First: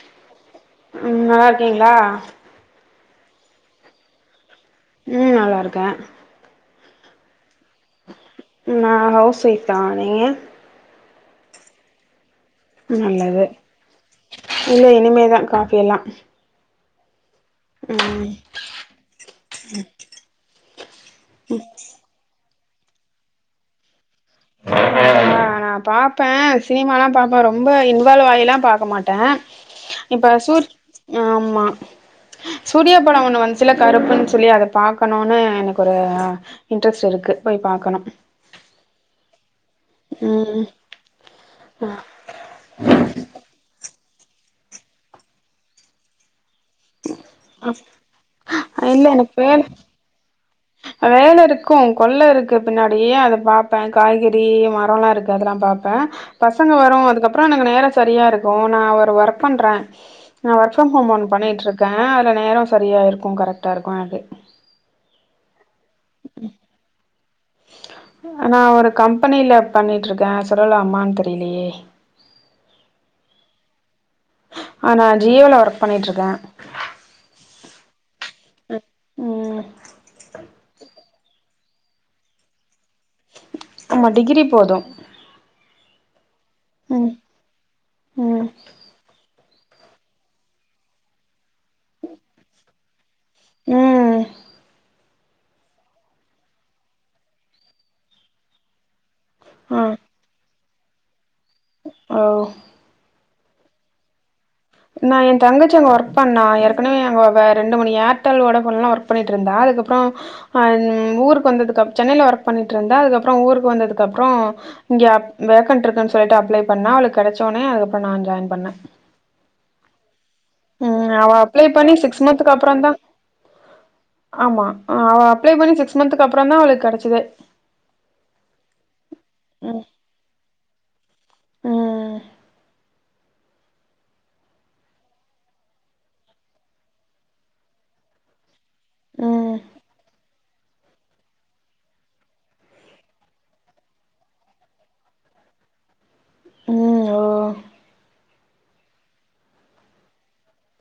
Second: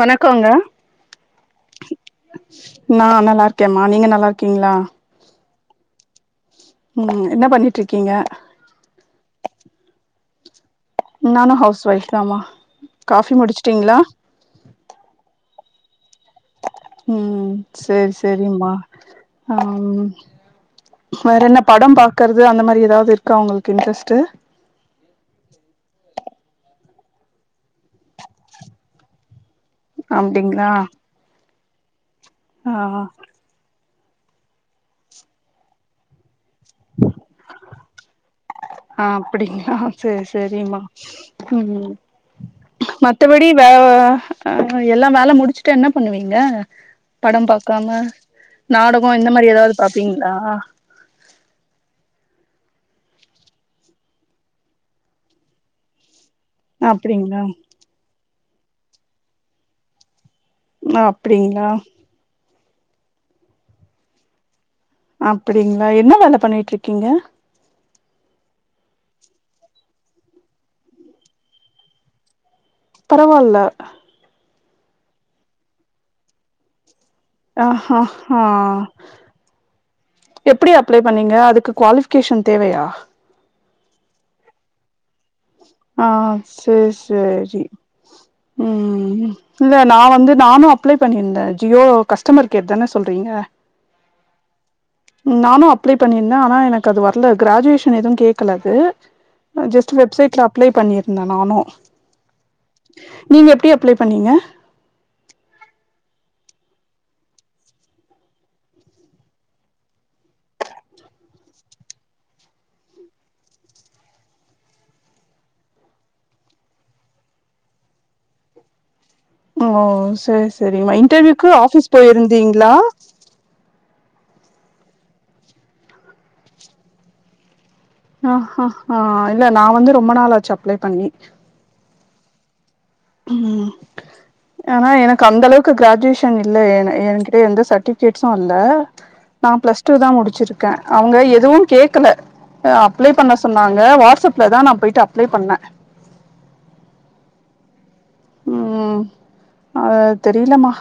வணக்கோங்க ம் நல்லா இருக்கீங்களா நா நல்லாருக்கேமா நீங்க நல்லாருக்கீங்ளா ம் நல்லாருக்கே ம் என்ன பண்ணிட்ருக்கீங்க நா ஹவுஸ் ஒய்ப்தா நீங்க நானு ஹவுஸ் ஒஃப்தாமா நல்லது இல்ல இனிமேதா காஃபில்லா ம் சேரி சேரிம்மா ம் வேற என்ன படோ பாக்குறது அந்த மாரி எதாவ்து இருக்கா உங்களுக்கு இன்ட்ரெஸ்ட்டு ஆ நா பாப்பே சினிமாலா பாப்பே ரொம்ப இன்வால்வ் ஆயில்லா பாக்க மாட்டே இப்ப சூ அப்டிங்களா ஆமா ஆ சூரியா படோ ஒன்னு வந்து சில கருப்புன்னு சொல்லி அத பாக்கணுனு எனக்கு ஒரு இன்ட்ரெஸ்ட் இருக்கு போய் பாக்கணும் ஆ அப்படிங்களா சரி ம் சரிம்மா ம் மத்தபடி வே எல்லாம் வேலை முடிச்சுட்டு என்ன பண்ணுவீங்க படம் பாக்காம இல்ல நாடகம் இந்த எனக்கு மாதிரி பேர் ஏதாவது பாப்பீங்களா வேல இருக்கும் கொள்ளை இருக்கு பின்னாடியே அதை பாப்பேன் காய்கறி மரம் எல்லாம் இருக்கு அதெல்லாம் பாப் பேன் பசங்க வரும் அப்டிங்களா அதுக்கப்புறம் எனக்கு நேரம் சரியா இருக்கும் நான் ஒரு ஒர்க் பண்றேன் நான் ஒர்க் ஃப்ரம் ஹோம் ஒன்னு அப்டிங்களா பண்ணிகிட்டுருக்கேன் அதில நேரம் சரியாக இருக்கும் கரெக்டாக இருக்கும் எனக்கு அப்படிங்களா என்ன வேலை பண்ணிட்டு இருக்கீங்க அ நான் ஒரு கம்பெனில பண்ணிட்டு இருக்கேன் சொல்லமான்னு தெரியலயே பரவால்ல ஆ நான ஜியோ ல ஒர்க் பண்ணிட்டு இருக்கேன் ஆ ஹ ஹ ம் எப்படி அப்ளை பண்ணீங்க அதுக்கு குவாலிபிகேஷன் தேவையா ஆமா டிகிரி போதும் ஆ சேர் ம் சேரி ம் உம் இல்ல நான் வந்து நானும் அப்ளை பண்ணியிருந்தேன் ஜியோ கஸ்டமர் கேர் தானே சொல்றீங்க ம் நானும் அப்ளை பண்ணிருந்தே ஆனா எனக்கு அது வரல கிராஜுவேஷன் எதுவு கேக்கலது ஆ ஜஸ்ட் வெப்சைட்ல அப்ளை பண்ணியிருந்த நானு ஓ நீங்க எப்டி அப்ளை பண்ணீங்க நான் என் தங்கச்சி அங்க ஒர்க் பண்ணா ஏற்கனவே அங்க ரெண்டு மணி ஏர்டெல்லோட போன்லாம் ஒர்க் பண்ணிட்டு இருந்தா அதுக்கப்புறம் அ ஹ் ஊருக்கு வந்தது அப் சென்னையில ஒர்க் பண்ணிட்டு இருந்தா அதுக்கப்புறம் ஊருக்கு வந்ததுக்கு அப்புறம் இங்க வேகண்ட் இருக்குன்னு சொல்லிட்டு அப்ளை பண்ணா அவளுக்கு கிடைச்ச உனே அதுக்கப்புறம் நான் ஜாயின் பண்ணேன் ஓ சரி சரிம்மா ம் அவ இன்டர்வியூக்கு அப்ளை பண்ணி ஆஃபீஸ் சிக்ஸ் மந்த்துக்கு போயிருந்தீங்களா அப்றந்தா ஆமா அவ அப்ளை பண்ணி சிக்ஸ் மந்த் க்கு அப்புறம் தான் அவளுக்கு கிடைச்சதே ஆ ஹ ஹா இல்ல நான் வந்து ரொம்ப நாளாச்சு அப்ளை பண்ணி ம் ம் ஆனா எனக்கு அந்தளவுக்கு கிராஜுவேஷன் இல்ல எ என்கிட்ட எந்த சர்டிபிகேட்ஸும் இல்ல ம் நான் பிளஸ் டூ தான் முடிச்சிருக்கேன் அவங்க எதுவும் கேக்கல அப்ளை பண்ண சொன்னாங்க வாட்ஸ்அப்ல தான் நான் போயிட்டு அப்ளை பண்ணே உம் ஓ ம் அ தெரியலமா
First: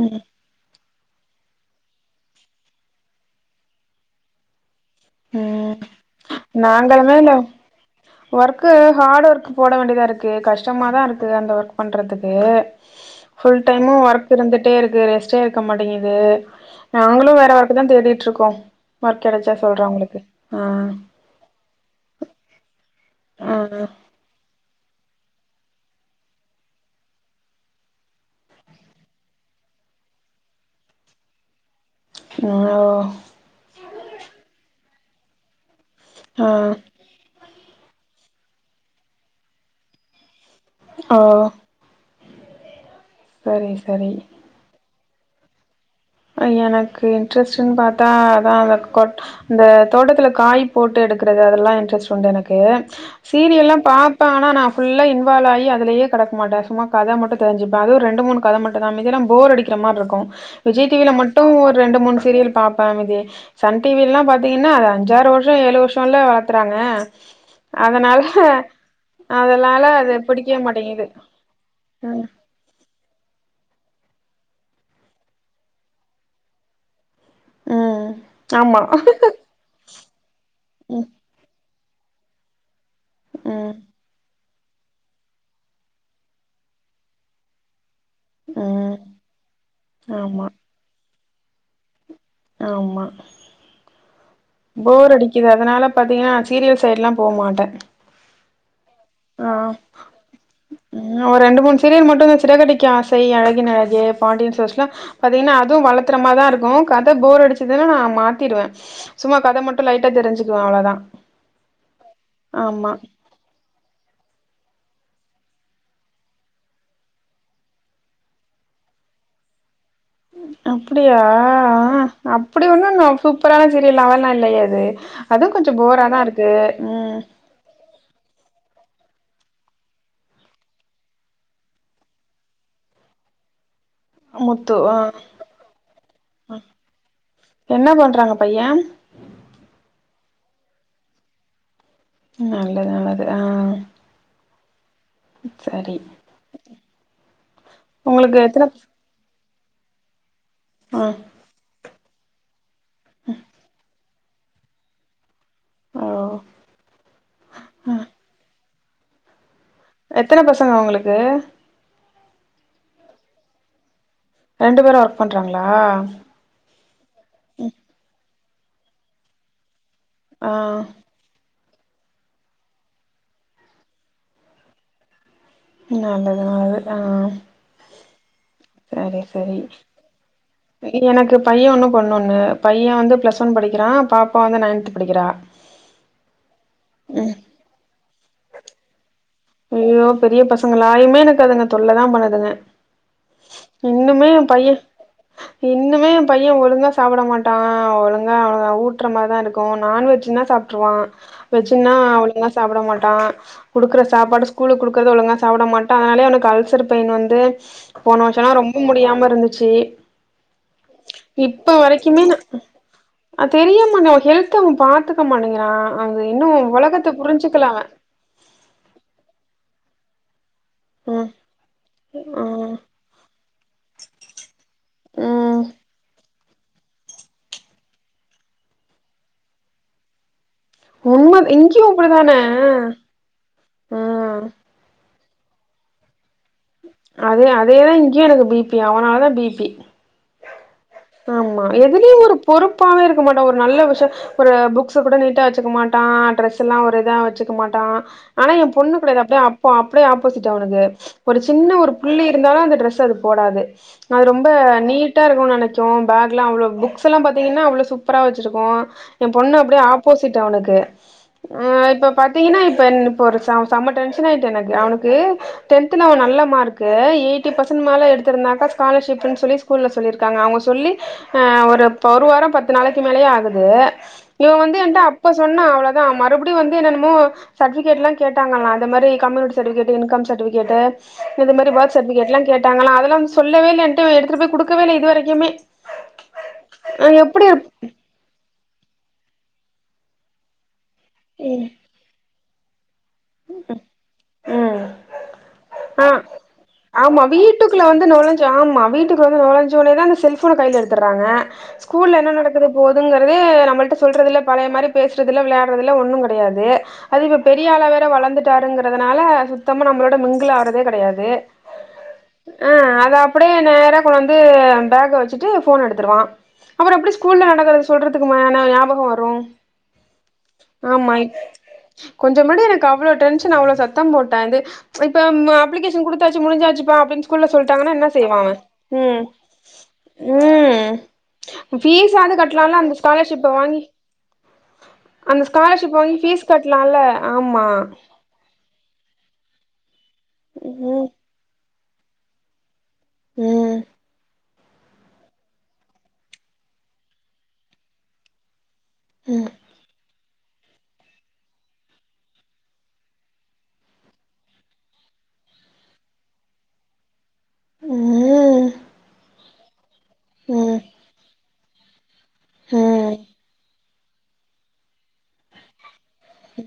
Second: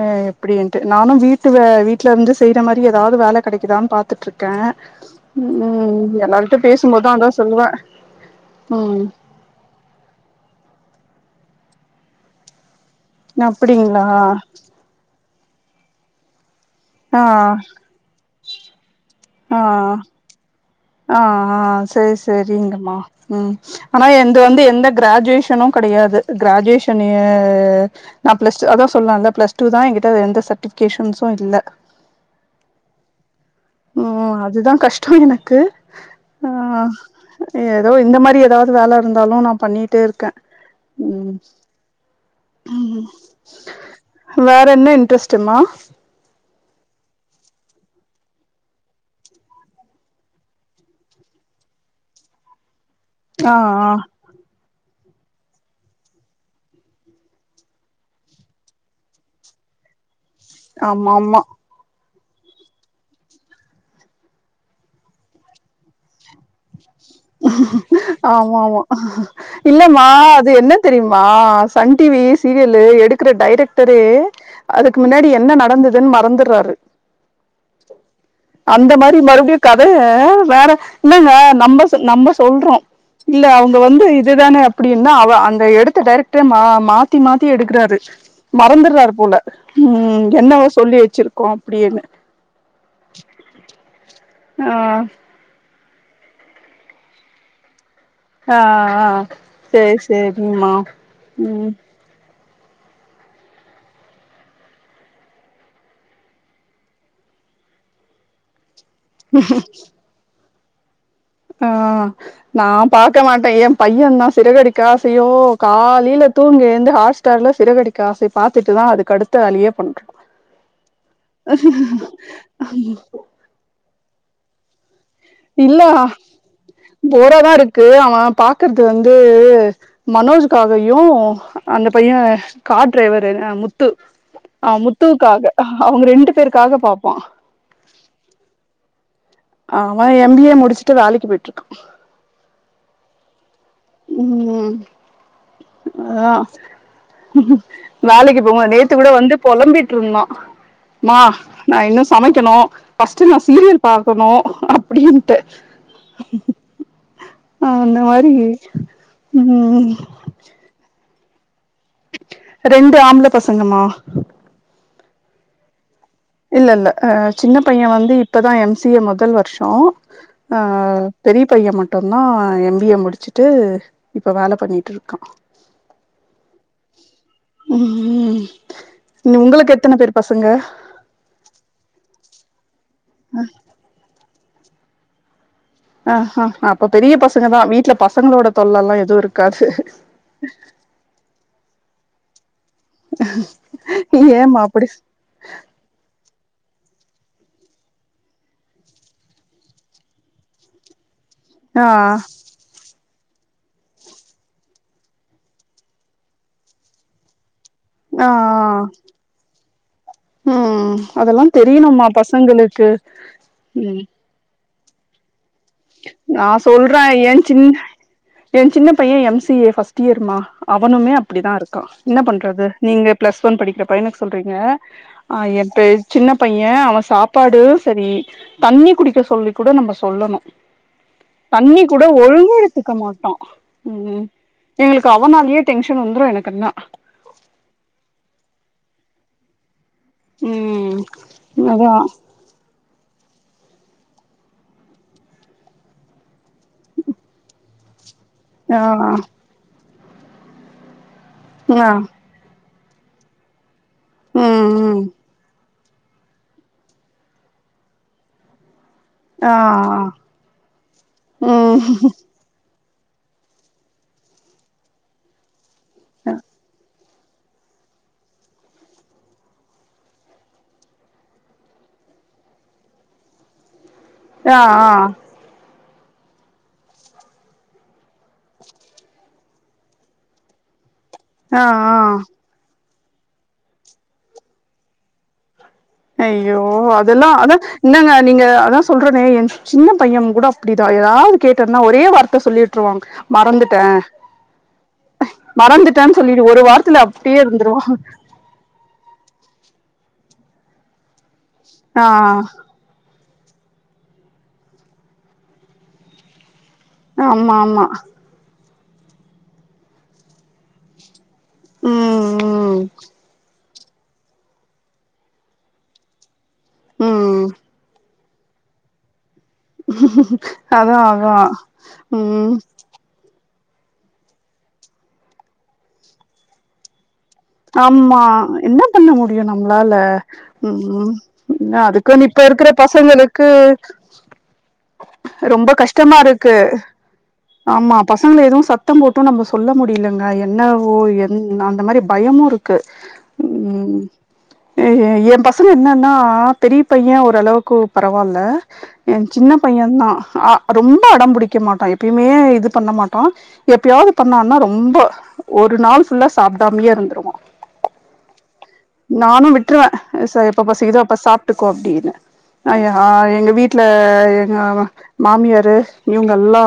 ம் இப்படின்ட்டு நானும் வீட்டு வீட்டுல இருந்து செய்யற மாரி ஏதாவது வேலை கிடைக்குதான்னு பாத்துட்டு இருக்கேன் ம் உம் எல்லாரிட்டு பேசும்போது நாங்களுமே அதா லவ் சொல்லுவே ஒர்க்கு ம் ஹார்டு ஒர்க் போட வேண்டியதா இருக்கு கஷ்டமாதா இருக்கு அந்த ஒர்க் பண்ணறதுக்கு ஃபுல் டைமு அப்டிங்களா ஒர்க் இருந்துட்டே இருக்கு ரெஸ் சேருக்க மாட்டிங்குது ஆ நாங்களு வேற ஒர்க்குதான் தேடிட்டுருக்கோ ஒர்க் கெடச்சா சொல்ற உங்களுக்கு ஆஹ் ஆஹ் ஆஹ் சரி சரிங்கம்மா ம் ஆ ஆனா எந்து வந்து எந்த கிராஜுவேஷனும் கிடயாது கிராஜுவேஷன் நே நா பிளஸ்டூ அதா சொல்ரல்ல பிளஸ்டூ தான் என்கிட்ட எந்த சர்டிபிகேஷன்ஸும் இல்ல ஓ உம் அதுதா கஷ்டோ எனக்கு ஆ ஏதோ இந்த மாரி ஏதாது வேல இருந்தாலு நா பண்ணிட்டே இர்க்கே ஓ உம் உம் செரிங்க செரி வேற என்ன இன்ட்ரெஸ்ட்டுமா எனக்கு இன்ட்ரெஸ்ட்னு பாத்தா அதான் வெப் கோட்டா இந்த தோட்டத்துல காய் போட்டு எடுக்குறது அதெல்லா இன்ட்ரெஸ்ட் உண்டு எனக்கு ஆ சீரியல்லா ஆ பாப் பே ஆனா நா ஃபுல்லா இன்வாலாயி அதிலேயே கடக்கமாட்டே சும்மா கத மட்டு தெரிஞ்சுப்பே அது ரெண்டு மூணு கத மட்டும்தா மீதில்லா போர் அடிக் க்குற மாரி இருக்கு விஜய் டிவில ஆமா ஆமா மட்டு ஒரு ரெண்டு மூணு சீரியல் பாப்பே மீதி சன் டிவி எல்லா பாத்தீங்கன்னா அது அஞ்சாறு வருஷோ ஏழு வருஷம்ல்லா வளத்துறாங்க ஆமாம்மா அதனால இல்லமா அது பிடிக்கவே என்ன மாட்டேங்குது. தெரியுமா சன் டிவி ம். சீரியலு எடுக்குற டைரக்டரே அதுக்கு முன்னாடி என்ன நடந்ததுன்னு மறந்துறாரு ம். ஆமா. அந்த மாறி மறுபடியு கதைய வேற ம். இல்லங்க நம்ம நம்ம சொல்றோம் இல்ல ம். அவுங்க வந்து இதுதான அப்பிடியின்னா அவ அந்த எடுத்த டைரக்ட்ரே மா மாத்தி மாத்தி எடுக்குறாரு ம். மறந்துர்றாரு போல ம் ம் ஆமா என்னவோ சொல்லி வச்சிருக்கோ அப்பிடின்னு ஆம்மா [inaudible] போரடிக்குது அதுனால பாத்தீங்கன்னா சீரியல் சைட்லா போமாட்டே ஆ ஆ அ சேரி சேரிமா ம் ஒரு ரெண்டு மூணு சீரியல் மட்டு சிறகடிக்க ஆசை அழகின் அழகே பாண்டியன் ஸ்டோர்ஸ் லா பாத்தீங்கனா அதுவு வளத்தறமாதா இருக்கு கத போர் அடிச்சதுனா நா மாத்திருவே சும்மா கத மட்டு லைட்டா தெரிஞ்சுக்குவே அவ்ளோதா ஆ நா ஆமா பாக்க மாட்டே எம் பையன் தா சிறகடிக்காசையோ காலைல தூங்கி எழுந்து ஹாட்ஸ்டார்ல சிறகடி க்க ஆசை பாத்துட்டுதா அதுக்கு அடுத்த வேலயே பண்றா அப்டியா அப்டி ஒன்னு அங்க சூப் ப்ரா செரி லெவல்லா இல்லையே அது அதுவும் கொஞ்சோ போராதா இருக்கு ம் க்கு அவே பாக்குறது வந்து மனோஜ்காகயு அந்த பையே கார் டிரைவர்ரு முத்து ஆ முத்துவுக்காக அவுங்க ரெண்டு பேருக்காக பாப்பான் என்ன பண்றாங்க பையே அவே எம் பி ஏ முடிச்சுட்டு வேலக்கீ போயிட்டு இருக்கா நல்லது நல்லது அ ம் அதான் உங்களுக்கு வேலக்கி எத்தன போம்போது நேத்து கூட வந்து பொலம்பிட்ருந்தா ஆ மா நா இன்னு சமக்கெணு ஃபஸ்ட்டு நா சீரியல் பாக் கணு அப்டின்ட்டு ஒ அந்த மாரி ம் எத்தன பசங்க ஒங்களுக்கு ரெண்டு ஆம்பள பசங்கமா ரெண்டு பேரு ஒர்க் பண்றாங்களா? இல்லல்ல அ சின்ன பையே வந்து இப்போதா எம் சி ஏ மொதல் வர்ஷோ ஆ அ பெரிய பைய மட்டுதா எம் பி ஏ முடிச்சுட்டு இப்ப வேல பண்ணிட்டு இருக்கா ம் நல்லது நல்லது அ ம் ம் சேரி சேரி எனக்கு பைய ஒன்னு பொண்ணொன்னு பைய வந்து ப் ப்ளஸ் ஒன் படிக்கிறா பாப்பா வந்து நைன்த்து படிக்கிறா ஆ ஆ ஆ அப்ப பெரிய பசங்க தா வீட்ல பசங்களோட தொல்லல்லா எது இருக் ஐயோ பெரிய பசங்களா இன்மே எனக்கு அதுங்க தொல்ல தா பண்ணுதுங்க இன்னுமே எ ஏமா பைய அப்படி இன்னுமே எ பைய ஒழுங்கா சாப்ட மாட்டா ஆ ஒழுங்கா ஊட்டுற மாரிதா இருக்கு நான்வெஜ்னா சாப் ட்ருவா ஆ வெஜ்னா அவ்ளலா சாப்ட மாட்டா குடுக்ற ஸ் சாப்பாடு ஸ்கூல்க்கு குடுக்குறத ஒழுங்கா சாப்டமாட்டா அதுனால அவனுக்கு அல்சர் பெயின் வந்து போன ஆ வருஷோனா ரொம்ப முடியாம இருந்துச்சி ம் அதெல்லா இப்ப தெரியணுமா வரைக்குமே ந பசங்களுக்கு அது தெரியாம ம் நா ஹெல்த் த அவ பாத்துக்க மாட்டங்கிறா அவ இன்னு நா ஒலகத்த புரிஞ்சிக்கல அவ எ சின்ன பைய எம் சி ஏ ஃபர்ஸ்ட் இயர்மா அவனுமே ம் அப்டிதா இருக்கா என்ன பண்றது ம் நீங்க பிளஸ் ஒன் படிக்கிற பையனுக்கு சொல்றீங்க ஆ ம் எப்பெ சின்னப் ன பைய அவ சாப்பாடு சரி தண்ணி குடிக்க சொல்லி கூட நம்ம சொல்லணு உண்ம தண்ணி இங்கயு கூட அப்டிதான ஒழுங்கா எடுத்துக்க மாட்டா ம் எங்களுக்கு அவனாலயே டென்ஷன் வந்துடு எனக்குன்னா அதே அதேதா இங்கயு எனக்கு பி பி அவனால தா பி பி ம் ஆமா அதா எதுலேயு ஒரு பொறுப்பாவே இருக்க மாட்டா ஒரு நல்ல விஷயோ ஒரு புக்ஸ கூட நீட்டா வச்சுக்க மாட்டா ட்ரெஸ்ல்லா ஒரு இதா வச்சுக்க மாட்டா ஆனா ஏ ஆ பொண்ணு கெடயாது அப்டியே அப்ப அப்டியே ஆப்போசிட் அவனுக்கு ஒரு சின்ன ஆ ஒரு புள்ளி அ இருந்தாலு அந்த ட்ரெஸ்ஸ அது போடாது அது ரொம்ப ம் ம் நீட்டா இருக்குனு நெனக்க கு பேக்லா அவ்ளோ புக்ஸ்ல்லா பாத்தீங்கன்னா அவ்ளோ சூப்பரா வச்சிருக்கு எ ஆ பொண்ணு அப்டியே ஆப்போசிட் அவனுக்கு அ ம் இப்ப பா ஏன்னா இப்ப இப்ப ஒரு செம செம டென்ஷன் ஆயிட்டு எனக்கு அவனுக்கு டென்த்ல அவ நல்ல மார்க்கு எயித் ஃபிப்டி பர்சன்ட் மேல எடுத்திருந்தாக்க ஸ்காலர்ஷிப்ன்சொல்லி ஸ்கூல சொல்லிர்க்காங்க அவுங்க ஸ் சொல்லி அ ஒரு ஒரு வாரோ பத்து நாளைக்கி மேலயே ஆகுது இவ ஆ ஆ வந்து என்ட்ட இப்ப சொன்னா அவ்ளதா மறுபடியு வந்து என்னனமோ சர்டிபிகேட்லா கேட்டாங்களா இ்ந்த மாரி கம்யூனிட் சர்டிபிகேட்டு இன்கம் சர்டிபிகேட்டு இது ஆ மாரி ஆ பர்த்சர்டிபிகேட்லா கேட்டாங்களா அதெல்லா சொல்லவே இல்ல ஏன்ட்ட எடுத்துட்டு போய்குடுக்கவேல்ல இது வரைக்குமே ஐய்யோ ஆ அதெல்லா எப்டி அதா என்னங்க நீங்க அதா சொல்றனே எ சின்ன பைய கூட அப்டிதா ஏதாவது கேட்டேன்னா ஒரே வார்த்த சொல்லிவுட்ர்வா மறந்துட்டே ம் ஆ மறந்துட்டே சொல்லிடு ஒரு வார்த்தைல ஆமா அப்டியே இருந்துருவா வீட்டுக்குள்ள வந்து நொழஞ்சு ஆமா வீட்டுக்கு வந்து நொழஞ்சோனதா இந்த செல்போன கையில எடுத்துறாங்க ஆ ஸ்கூல்ல என்ன நடக்குது போதுங்கறது நம்மள்ட்ட சொல்றதில்ல பழைய மாரி பேசுறதில விளையாடுறதில ஒண்ணு கெடையாது அது இப்ப ஆமா பெரிய ஆள ஆமா வேற வளந்துட்டாருங்கிறதுனால சுத்தமா நம்மளோட மிங்கில் ஆவறதே கெடையாது ம் அ ம் அது அப்டியே நேர இப்ப வந்து பேக வச்சுட்டு ஃபோன எடுத்துடுவா அப்றோ எப்டி ம் ஸ்கூல்ல நடக்கறது சொல்றது இதுக்கு மேன யாபகோ வரு அதா ஆமா அதா கொஞ்ச ம் முன்னாடி எனக்கு அவ்ளோ டென்ஷன் அவ்ளோ சத்தம் போட்டே இது இப்ப அப்ளிகேஷன் குடுத்தாச்சு முடிஞ்சாச்சுப்பா அப்டின்னு சொ ஆமா என்ன பண்ண முடியு நம்மளால ம் இன்னா அதுகுன்னு ஃபீஸாது இப்ப இருக்கிற கட்டலால்ல அந்த பசங்களுக்கு ஸ்காலர்ஷிப்ப வாங்கி அந்த ரொம்ப ஸ்காலர்ஷிப் வாங்கி ஃபீஸ் கஷ்டமாருக்கு கட்டலால்ல ஆமா ஆமாம் பசங்கல எதுவு சத்தம் போட்டு நம்ம சொல்ல முடியலங்க என்னவோ ம் என் அந்த மாரி பயமு இருக் க்கு ம் ஏ ஏ பசங்க என்னன்னா பெரிய பைய ஓரளவுக்கு பெரவால்ல என் ஜின்ன பைய தா அ ரொம்ப அடம்பிடிக்க மாட்டா எப்பயுமே இது பண்ண மாட்டா எப்பயாவது பண்ணானா ரொம்ப ஒரு நாள் ஃபுல்லா சாப்டா இங்கயே இருந்துருவோ ம் நானு விட்ருவ எப்போ ம் பசிக்குதோ அப்ப சாப்டு க்கோ அப்டின்னு அ ம் எங்க வீட்டு இந்த எங்க மா மாமியரு இவங்கல்லா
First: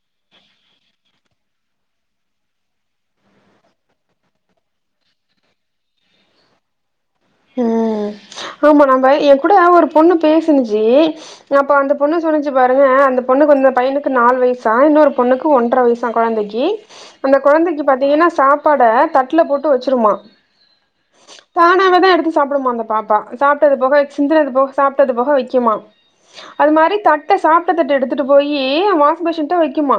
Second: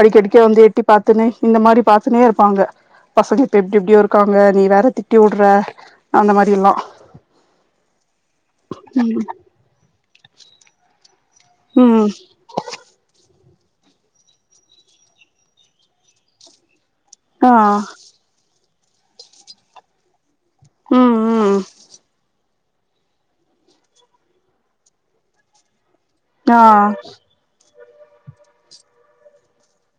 அடிக்கடிக்க வந்து எட்டி பாத்துன்னு இந்த மாரி பாத்துனே இருபாங்க பசங்க இப்ப எப்டி எப்டியோருக் இருகாங்க நீ வேற திட்டி உட்ற அந்த மாரில்லா ம் ஆமா நம்ம எ கூட ஒரு பொண்ணு பேசினுச்சு அப்ப அந்த ம் பொண்ணு சொன்னுச் பாருங்க அந்த பொண்ணுக்கு அந்த பையனுக்கு நாலு வயசா இன்னொரு பொண்ணுக்கு ஒன்றரை வயசா கொழந்தைகி அந்த ஆ கொழந்தைக்கி பாத்தீங்கினா சாப்பாட தட்ல போட்டு வெச்சிருமா ம் ம் தானா அவந்தா எடுப் சாப்பிடுமா அந்தப் பாப்பா சாப்டது போக சிந்தனது போக சாப்டது போக வெக்குமா ஆ அது மாரித் தட் க்க சாப்ட தட்ட எடுத்துட்டு போயி வாஷ் பேசண்ட வெக்குமா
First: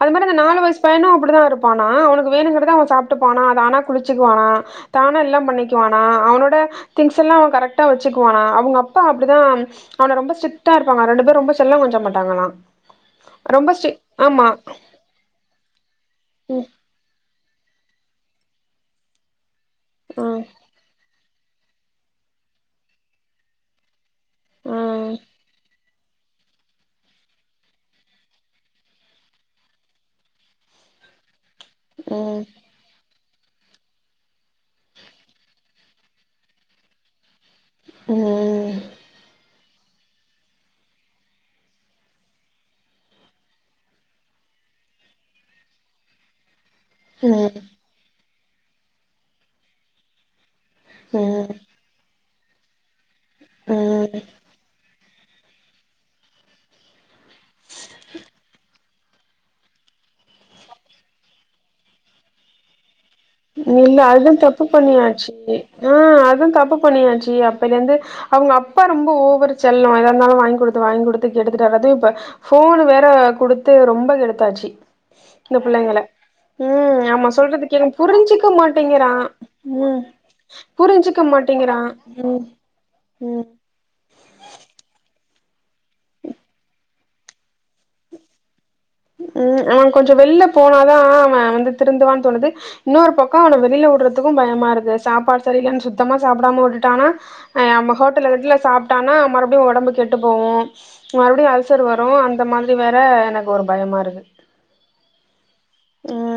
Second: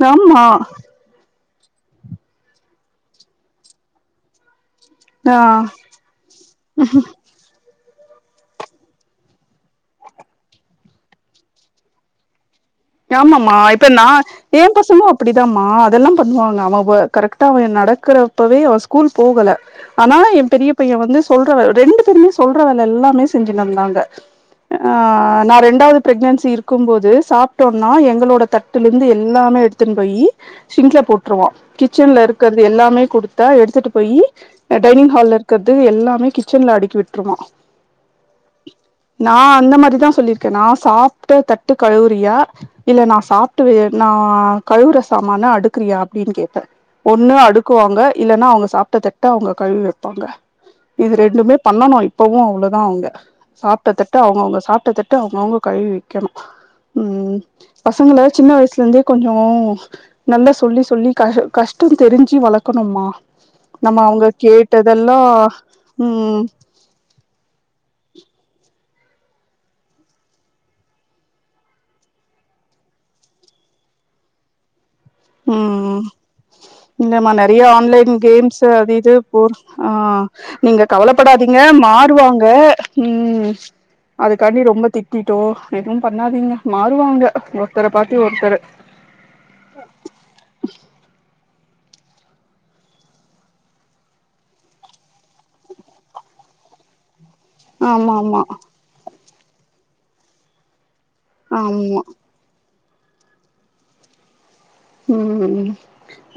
அது மாரி அந்த ஆமா நாலு வயசுப் ஏ பையனு அப்டிதா இருப்பானா அவனுக்கு வேணுங்கறத அவ சாப்பிட்டுபானா தானா குளிச்சுக்குவானா தானா எல்லா ஆ பண்ணிக்குவானா அவனோட திங்ஸ் எல்லா அவ கரெக்ட்டா வெச்சுக்குவானா அவுங்க அப்பா அப்டிதா அவன ரொம்ப ஸ்ட்ரிட்டா இருப்பாங்க ரெண்டு பேரு ரொம்ப செல்லங் கொஞ்ச மாட்டாங்களா ஆமாம்மா இப்ப நா எ பசங்களு அப்டிதாம்மா அதெல்லா பண்ணுவாங்க அவ வோ கரெக்ட் விட்டா அவ நடக்கிறப்பவே அவ ஸ்கூல் போகல ஆனா ம் என் பெரிய இப்ப இவ வந்து சொல்ற ரெண்டு பேருமே சொல்ற வேல எல்லாமே செஞ்சின் தா இருந்தாங்க ம் ஆ நா ரெண்டாவது பிரெக்னன்சி இருக்கு போது சாப் விட்டோனா எங்களோட தட்டுல இர்ந்து எல்லாமே எடுத்துன்னு போயி சிங்ல போட்ருவா கிச்சன்ல ம் இருக்கற்து எல்லாமே குடுத் டா எடுத்துட்டு போய் டைனிங் ஹால்ல இருக்கறது எல்லாமே கிச்சன்ல அடுக்கி விட்ருவா ம் நா அந்த மாரிதா சொல்லியிருக்கே நா சாப்ட்ட தட்டு கழுவுரியா இல்ல நா சாப்ட்டு நா கழுவுற சாமான அடுக்கிறியா அப்டின்னு கேப்பே ஒண்ணு ம் அடுக்குவாங்க இல்லன்னா அவுங்க சாப்ட்ட தட்ட அவுங்க கழுவி வெப்பாங்க இது ரெண்டுமே பண்ணணோ இப்பவுமே அவ்வளோதா அவுங்க சாப்ட்ட ம் ம் தட்ட அவங்கவுங்க சாப்ட்ட தட் ட்டு அவங்கவுங்க கழுவி வெக்கணு ம் ம் பசங்கள சின்ன வயசுலருந்தே கொஞ்சோ நல்லா சொல்லி சொல்லி க கஷ்டோ தெரிஞ்சி வளக்கணும்மா நம்ம நில்ல அவங்க அதுதாந் தப்பு கேட்டதெல்லா பண்ணுயாச்சி ஆ ம் அதாந் தப்பு பண்ணுயாச்சி அப்பேலந்து அவுங்க அப்பா ரொம்ப ஓவர் செல்லோ எதா இருந்தாலு வாங்கி குடுத்து வாங்கி குடுத்து கெடுத்துட்டாரு அது இப்ப ஃபோன் வேற குடுத்து ரொம்ப கெடுத்தாச்சு இந்த ம் புள்ளைங்கள ம் ம் ஆமா இல்லேமா நெறைய சொல்றது கேளுங் ஆன்லைன் புரிஞ்சுக்க கேம்ஸ்ஸு அது மாட்டேங்கிறா இது போர் ம் நீங்க புரிஞ்சுக்க கவலப்படாதீங்க மாட்டேங்கிறா மாறுவாங்க ம் அதுக்காண்டி ரொம்ப திட்டிட்டோ எதுவு பண்ணாதீங்க மாறுவாங்க ஒருத்தர பாத்து ஒருத்தரு ம் அவ கொஞ்சோ வெளில போனாதா அவ வந்து திருந்துவான்னு தோணுது இன்னொரு பக்கொ அவன வெளில விடுறதுக்கு பயமா இருக்கு சாப்பாடு சரியில்லன் சுத்தமா சாப்டாம விட்டுட்டா ஆனா அ நம்ம ஆமா ஹோட்டல ஆமா கீட்டல சாப்ட்டனா மறுபடியு ஒடம்பு கெட்டு போவு மறுபடியு அல்சர் ஆமா வரு அ இந்த மாத்ரி வேற எனக்கு ஒரு பயமா இருக்கு ம்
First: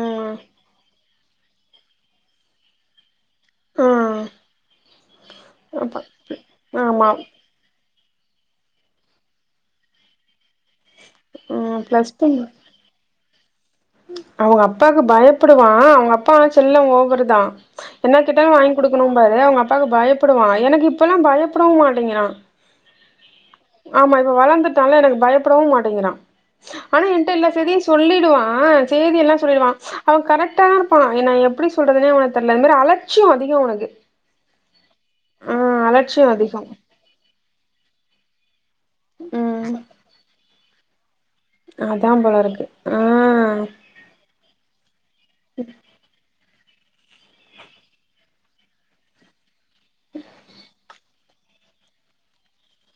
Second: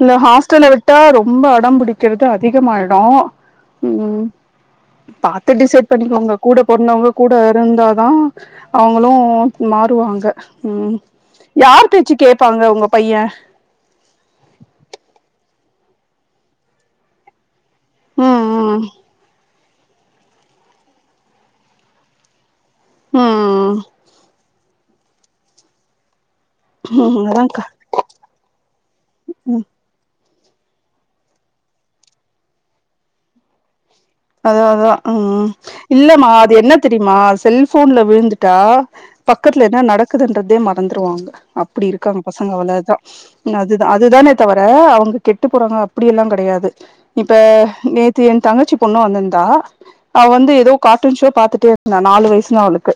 இல்ல ஹாஸ்டல்ல விட்டா ரொம்ப அடம் பிடிக்கிறது அதிகமாயிடு ஆ ம் பாத்து டிசைட் அப்ப பண்ணிகோங்க கூட ஆமா பொறந்தவங்க கூட இருந்தா தா அவுங்களு மாறுவாங்க ம் ம் யார் பேச்சு கேப்பாங்க உங்க பையெ அவுங்க அப்பாக்கு பயப்படுவா அவுங்க அப்பாவோ செல்லோ ஓவருதா என்ன கேட்டாலு வாங்கி ம் குடுக்கணோம்பாரு அவுங்க அப்பாவுக்கு பயப்படுவா எனக்கு இப்பல்லா பயப்படவு மாட்டீங்கிறா ம் ம் ஆமா இப்ப வளந்துட்டால எனக்கு பயப்படவு மாட்டேங்கிறா ஆனா ம் என்ட்ட எல்லா அதான்க்கா செய்தியு சொல்லிடுவா செய்தி எல்லா சொல்லிடுவா அவ கரெக்டாதா இருப்பா என்ன எப்டி சொல்றதுனே உனக்கு தெர்ல அது மாரி அலட்சியோ அதிகோ அவனுக்கு அதா அதா ம் ஆ அலட்சியோ இல்லமா அது அதிகோ என்ன தெரியுமா செல்போன்ல விழுந்துட்டா பக்கத்துல ம் என்ன நடக்குதுன்றதே மறந்துருவாங்க அப்டி அதா இருக்காங்க போல பசங்க இருக்கு அவ்வளதா ஆ அது அதுதானே தவிர அவங்க கெட்டு போறாங்க அப்டியெல்லா கெடையாது இப்ப நேத்து ஏ தங்கச்சி பொண்ணு வந்துருந்தா அவ வந்து ஏதோ கார்ட்டூன் ஷோ பாத்துட்டே இருந்தா நாலு வயசுனா அவளுக்கு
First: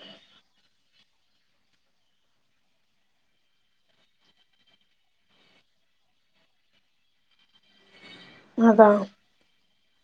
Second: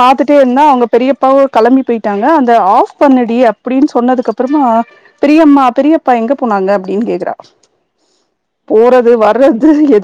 பாத்துட்டே இருந்தா அவங்க பெரியப்பாவு களம்பி போயிட்டாங்க அந்த ஆஃப் பண்ணுடி அப் அப்டீன்னு சொன்னதுக்கு அப்புறமா பெரியம்மா பெரியப்பா எங்க போனாங்க அப்டீன்னு கேக்குறா அதா போறது வர்றது எது